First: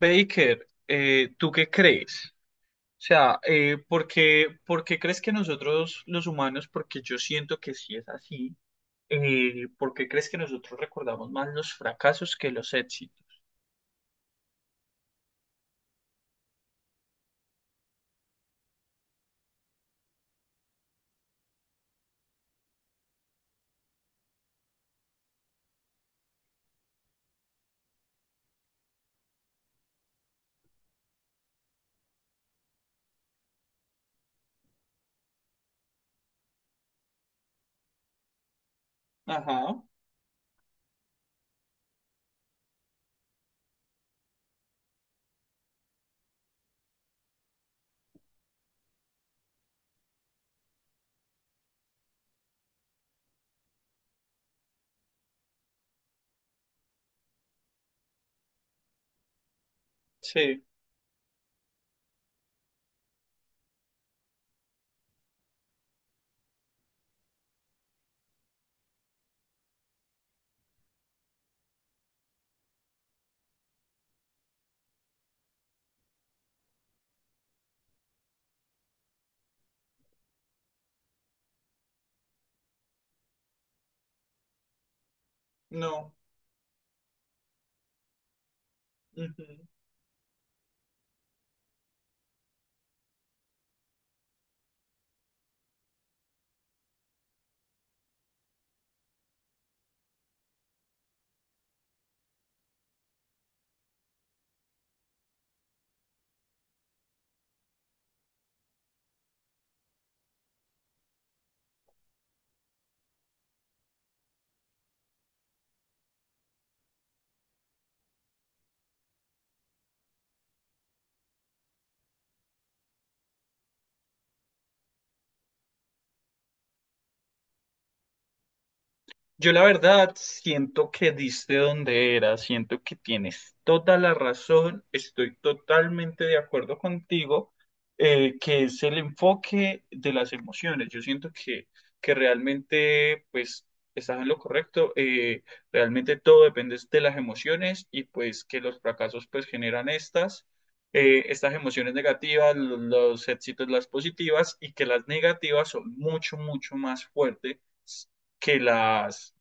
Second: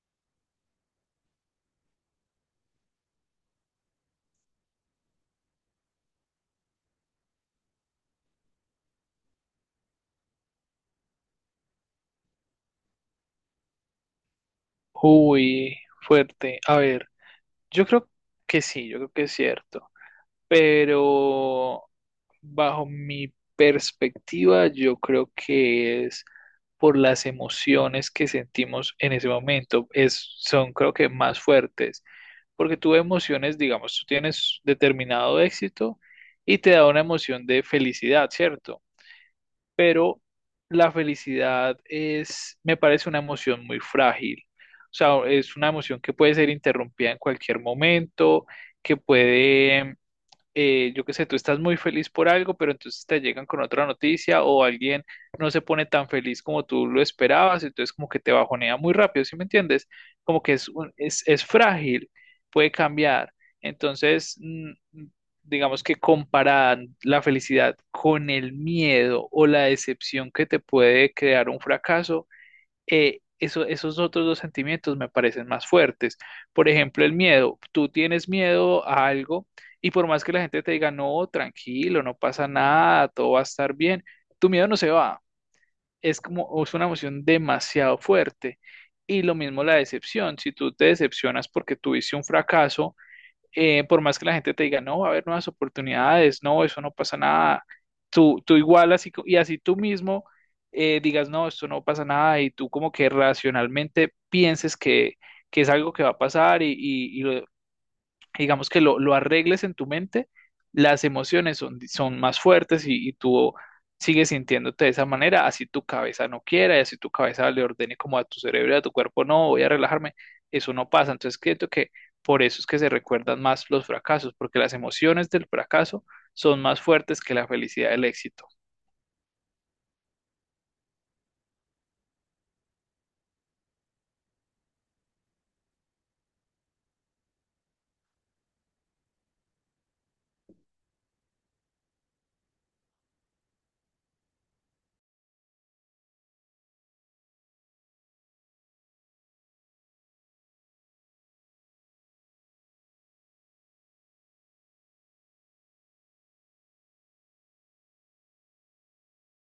Baker, ¿tú qué crees? O sea, ¿por qué crees que nosotros los humanos, porque yo siento que sí es así, ¿por qué crees que nosotros recordamos más los fracasos que los éxitos? Uy, fuerte. A ver, yo creo que sí, yo creo que es cierto. Pero bajo mi perspectiva, yo creo que es por las emociones que sentimos en ese momento. Es, son, creo que, más fuertes. Porque tú emociones, digamos, tú tienes determinado éxito y te da una emoción de felicidad, ¿cierto? Ajá, Pero la felicidad es, me parece una emoción muy frágil. O sea, es una emoción que puede ser interrumpida en cualquier momento, que puede yo qué sé, tú estás muy feliz por algo, pero entonces te llegan con otra noticia o alguien no se pone tan feliz como tú lo esperabas, entonces como que te bajonea muy rápido, ¿sí me entiendes? Como que sí, es, es frágil, puede cambiar. Entonces, digamos que comparar la felicidad con el miedo o la decepción que te puede crear un fracaso esos otros dos sentimientos me parecen más fuertes. Por ejemplo, el miedo. Tú tienes miedo a algo y por más que la gente te diga, no, tranquilo, no pasa nada, todo va a estar bien, tu miedo no se va. no. Es como, es una emoción demasiado fuerte. Y lo Ujú. mismo la decepción. Si tú te decepcionas porque tuviste un fracaso, por más que la gente te diga, no, va a haber nuevas oportunidades, no, eso no pasa nada, tú igual así, y así tú mismo digas, no, esto no pasa nada, y tú como que racionalmente pienses que es algo que va a pasar y, digamos que lo arregles en tu mente, las emociones son, son más fuertes y tú sigues sintiéndote de esa manera, así tu cabeza no quiera y así tu cabeza le ordene como a tu cerebro y a tu cuerpo, no, voy a relajarme, eso no pasa. Entonces, creo que por eso es que se recuerdan más los fracasos, porque las emociones del fracaso son más fuertes que la felicidad del éxito. Yo la verdad siento que diste donde era, siento que tienes toda la razón, estoy totalmente de acuerdo contigo, que es el enfoque de las emociones. Yo siento que realmente pues estás en lo correcto, realmente todo depende de las emociones y pues que los fracasos pues generan estas emociones negativas, los éxitos las positivas y que las negativas son mucho, mucho más fuertes que las.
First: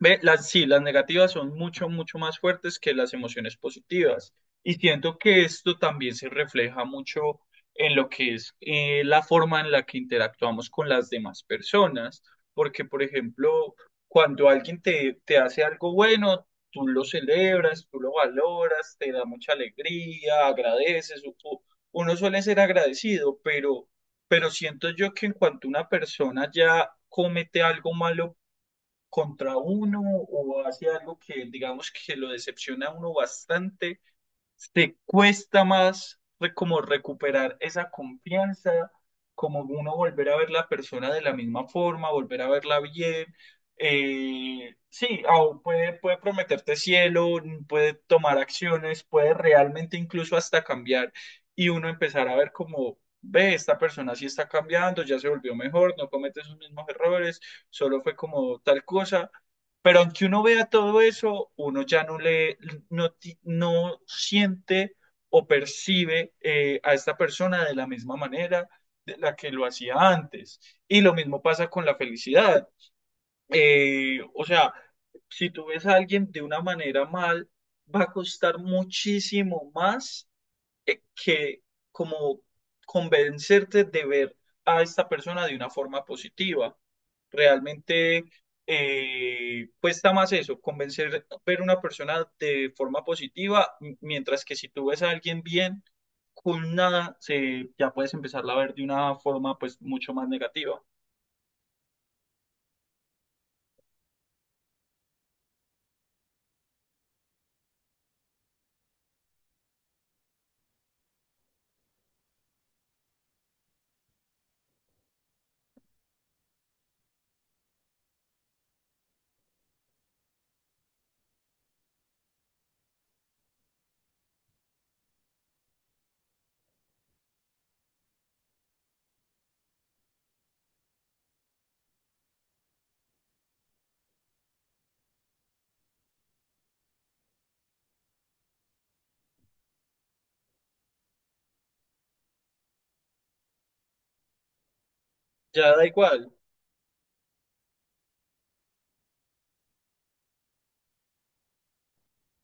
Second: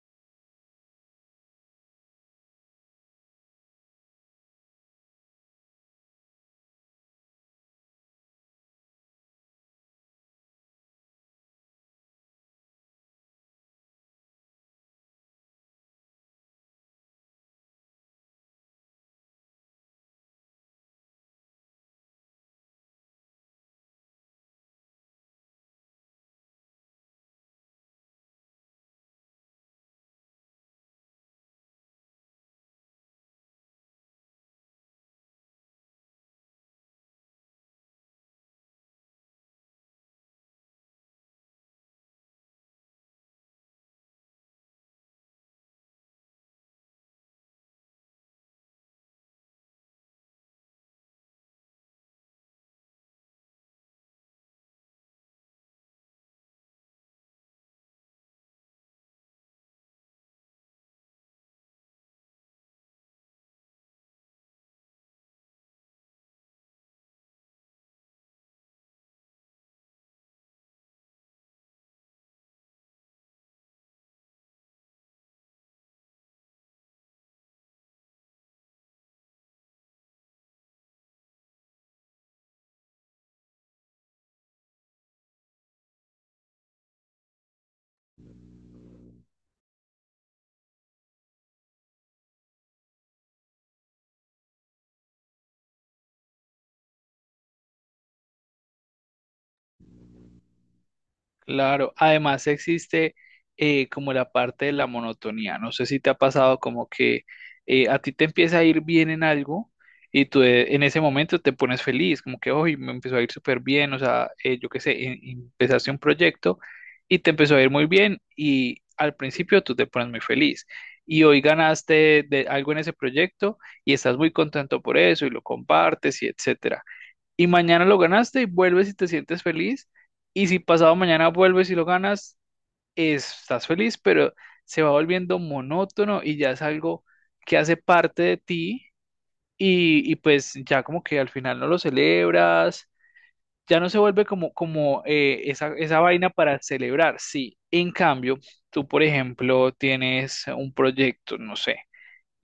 Ve, las, sí, las negativas son mucho, mucho más fuertes que las emociones positivas. Y siento que esto también se refleja mucho en lo que es la forma en la que interactuamos con las demás personas. Porque, por ejemplo, cuando alguien te hace algo bueno, tú lo celebras, tú lo valoras, te da mucha alegría, agradeces. Uno suele ser agradecido, pero siento yo que en cuanto una persona ya comete algo malo, contra uno o hace algo que digamos que lo decepciona a uno bastante, te cuesta más como recuperar esa confianza, como uno volver a ver la persona de la misma forma, volver a verla bien. Sí, puede, puede prometerte cielo, puede tomar acciones, puede realmente incluso hasta cambiar y uno empezar a ver como, ve, esta persona sí está cambiando, ya se volvió mejor, no comete sus mismos errores, solo fue como tal cosa, pero aunque uno vea todo eso, uno ya no le, no, no siente o percibe a esta persona de la misma manera de la que lo hacía antes. Y lo mismo pasa con la felicidad. O sea, si tú ves a alguien de una manera mal, va a costar muchísimo más que como convencerte de ver a esta persona de una forma positiva. Realmente cuesta más eso, convencer ver una persona de forma positiva, mientras que si tú ves a alguien bien, con nada, se, ya puedes empezarla a ver de una forma pues mucho más negativa. Claro, además existe como la parte de la monotonía. No sé si te ha pasado como que a ti te empieza a ir bien en algo y tú en ese momento te pones feliz, como que hoy me empezó a ir súper bien, o sea, yo qué sé, empezaste un proyecto y te empezó a ir muy bien y al principio tú te pones muy feliz y hoy ganaste de algo en ese proyecto y estás muy contento por eso y lo compartes y etcétera y mañana lo ganaste y vuelves y te sientes feliz. Y si pasado mañana vuelves y lo ganas, estás feliz, pero se va volviendo monótono y ya es algo que hace parte de ti y pues ya como que al final no lo celebras, ya no se vuelve como, como esa, Ya da esa igual. vaina para celebrar, sí. En cambio, tú, por ejemplo, tienes un proyecto, no sé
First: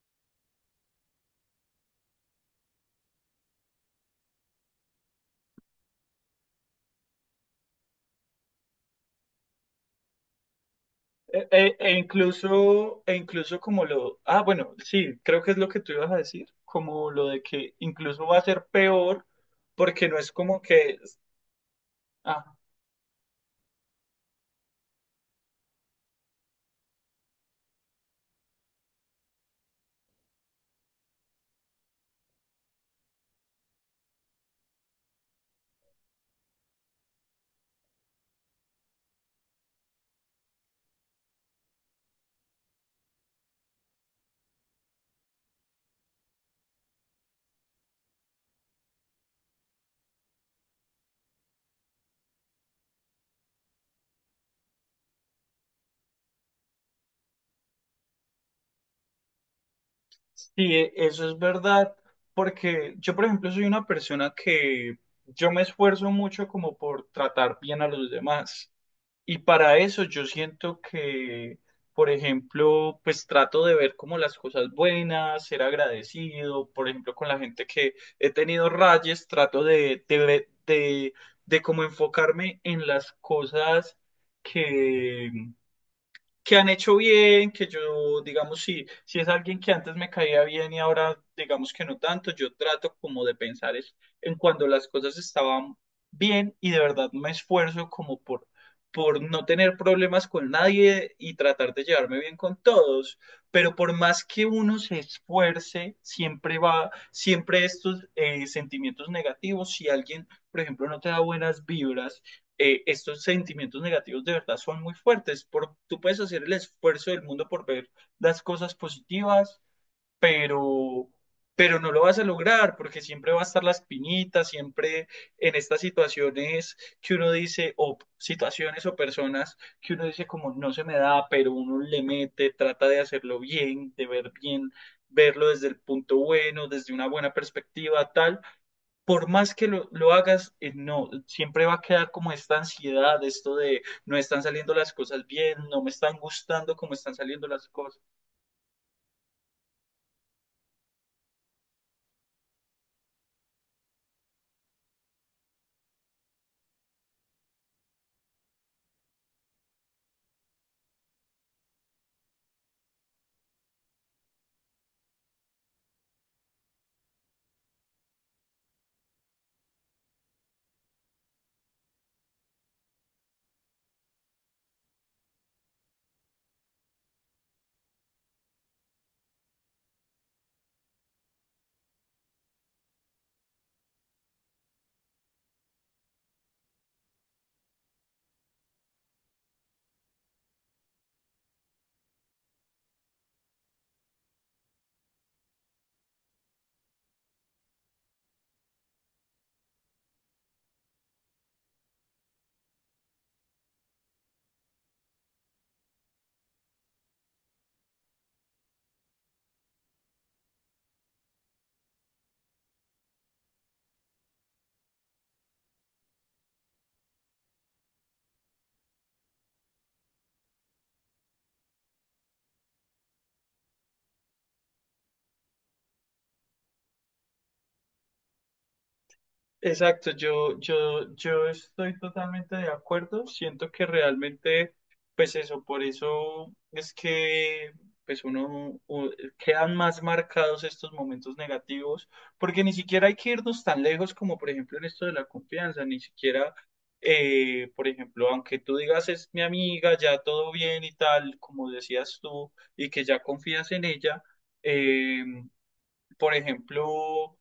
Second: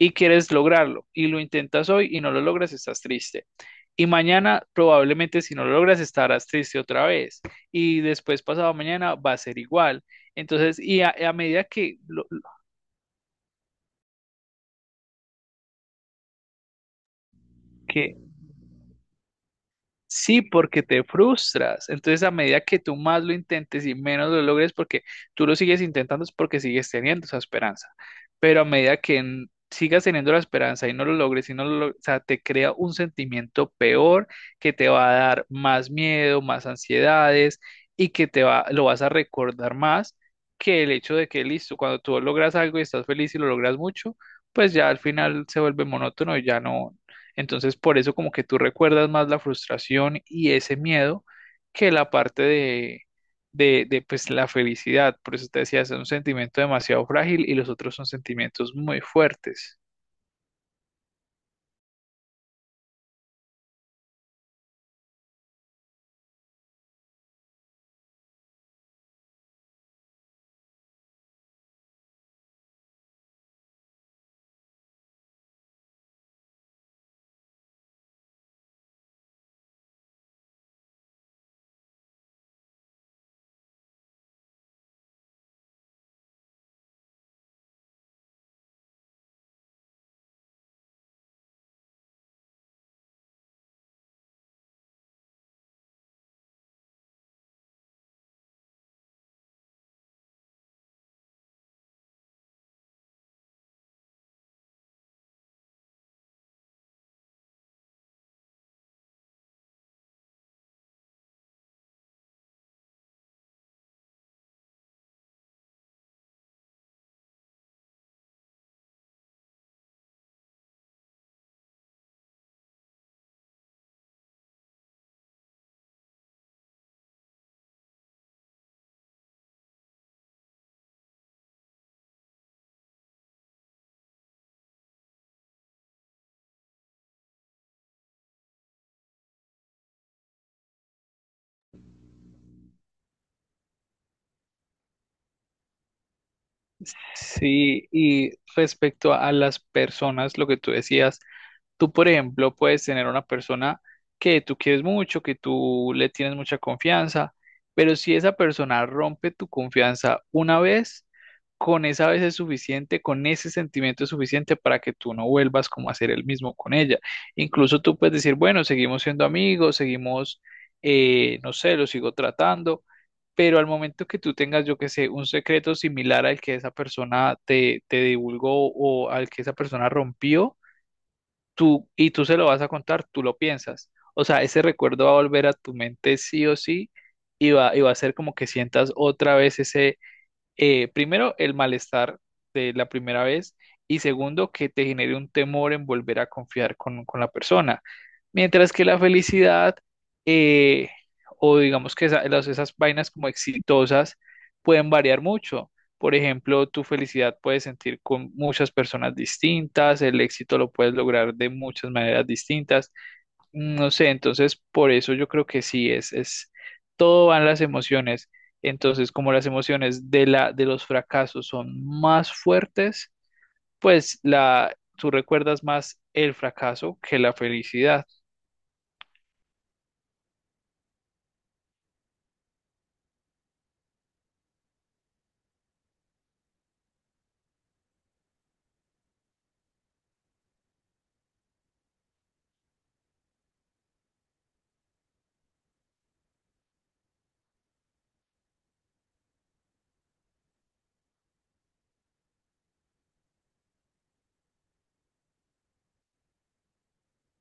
y quieres lograrlo y lo intentas hoy y no lo logras, estás triste. Y mañana probablemente si no lo logras estarás triste otra vez. Y después pasado mañana va a ser igual. Entonces, y a medida que, E incluso como lo, ah, bueno, sí, creo que es lo que tú ibas a decir, como lo de que que incluso va a ser peor, porque no es Sí, como porque que, te frustras. Entonces, a ah, medida que tú más lo intentes y menos lo logres, porque tú lo sigues intentando, es porque sigues teniendo esa esperanza. Pero a medida que sigas teniendo la esperanza y no lo logres, y no lo log- o sea, te crea un sentimiento peor que te va a dar más miedo, más ansiedades y que te va, lo vas a recordar más que el hecho de que, listo, cuando tú logras algo y estás feliz y lo logras mucho, pues ya al final se vuelve monótono y ya no, entonces, por eso como que tú recuerdas más la frustración y ese miedo que la parte de, pues la felicidad. Por eso te decía, es un sentimiento demasiado frágil y los otros son sentimientos muy fuertes. sí, eso es verdad, porque yo, por ejemplo, soy una persona que yo me esfuerzo mucho como por tratar bien a los demás. Y para eso yo siento por ejemplo, pues trato de ver como las cosas buenas, ser agradecido, por ejemplo, con la gente que he tenido rayes, trato de como enfocarme en las cosas que, que han hecho bien, que yo, digamos, si es alguien que antes me caía bien y ahora, digamos que no tanto, yo trato como de pensar es en cuando las cosas estaban bien y de verdad me esfuerzo como por no tener problemas con nadie y tratar de llevarme bien con todos. Pero por más que uno se esfuerce, siempre estos sentimientos negativos, si alguien, por ejemplo, no te da buenas vibras, estos sentimientos negativos de verdad son muy fuertes. Por, tú puedes hacer el esfuerzo del mundo por ver las cosas positivas, pero, pero no lo vas a lograr porque siempre va a estar la espinita, siempre en estas situaciones que uno dice, o situaciones o personas que uno dice como no se me da, pero uno le mete, trata de hacerlo bien, de ver bien, verlo desde el punto bueno, desde una buena perspectiva, tal. Por más que lo hagas, no, siempre va a quedar como esta ansiedad, esto de no están saliendo las cosas bien, no me están gustando cómo están saliendo las Sí, cosas. y respecto a las personas, lo que tú decías, tú, por ejemplo, puedes tener una persona que tú quieres mucho, que tú le tienes mucha confianza, pero si esa persona rompe tu confianza una vez, con esa vez es suficiente, con ese sentimiento es suficiente para que tú no vuelvas como a ser el mismo con ella. Incluso tú puedes decir, bueno, seguimos siendo amigos, seguimos, no sé, lo sigo tratando, pero al momento que tú tengas, yo que sé, un secreto similar al que esa persona te divulgó o al que esa persona rompió, tú se lo vas a contar, tú lo piensas. O sea, ese recuerdo va a volver a tu mente sí o sí y y va a ser como que sientas otra vez ese, primero, el malestar de la primera vez y segundo, que te genere un temor en volver a confiar con la persona. Mientras que la felicidad eh, o digamos que esas vainas como exitosas pueden variar mucho. Por ejemplo, tu felicidad puedes sentir con muchas personas distintas, el éxito lo puedes lograr de muchas maneras distintas. No sé, entonces por eso yo creo que sí, es, todo van las emociones. Entonces, como las emociones de de los fracasos son más fuertes, pues la, tú recuerdas más el fracaso que la felicidad. Exacto, yo estoy totalmente de acuerdo. Siento que realmente, pues eso, por eso es que pues quedan más marcados estos momentos negativos, porque ni siquiera hay que irnos tan lejos como por ejemplo en esto de la confianza, ni siquiera, por ejemplo, aunque tú digas es mi amiga, ya todo bien y tal, como decías tú, y que ya confías en ella, eh, por ejemplo,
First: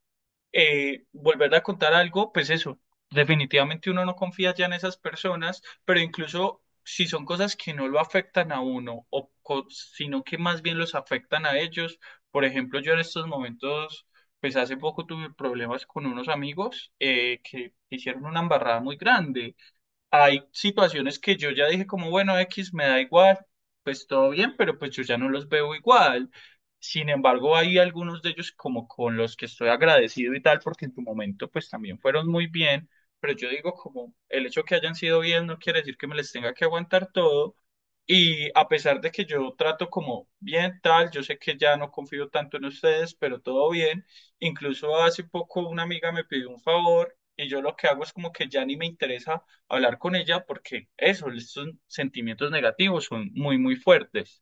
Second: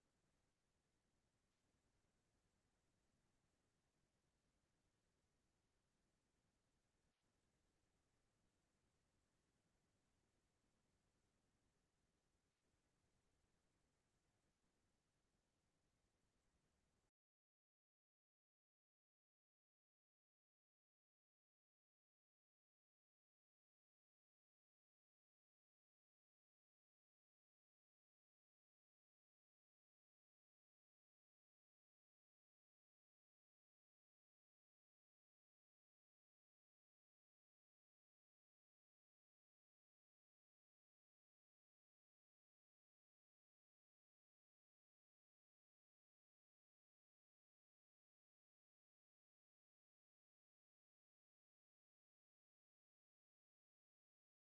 volverle a contar algo, pues eso, definitivamente uno no confía ya en esas personas, pero incluso si son cosas que no lo afectan a uno, o sino que más bien los afectan a ellos. Por ejemplo, yo en estos momentos, pues hace poco tuve problemas con unos amigos que hicieron una embarrada muy grande. Hay situaciones que yo ya dije como, bueno, X me da igual, pues todo bien, pero pues yo ya no los veo igual. Sin embargo, hay algunos de ellos como con los que estoy agradecido y tal, porque en tu momento pues también fueron muy bien, pero yo digo como el hecho que hayan sido bien no quiere decir que me les tenga que aguantar todo. Y a pesar de que yo trato como bien tal, yo sé que ya no confío tanto en ustedes, pero todo bien. Incluso hace poco una amiga me pidió un favor y yo lo que hago es como que ya ni me interesa hablar con ella porque eso, estos sentimientos negativos son muy, muy fuertes.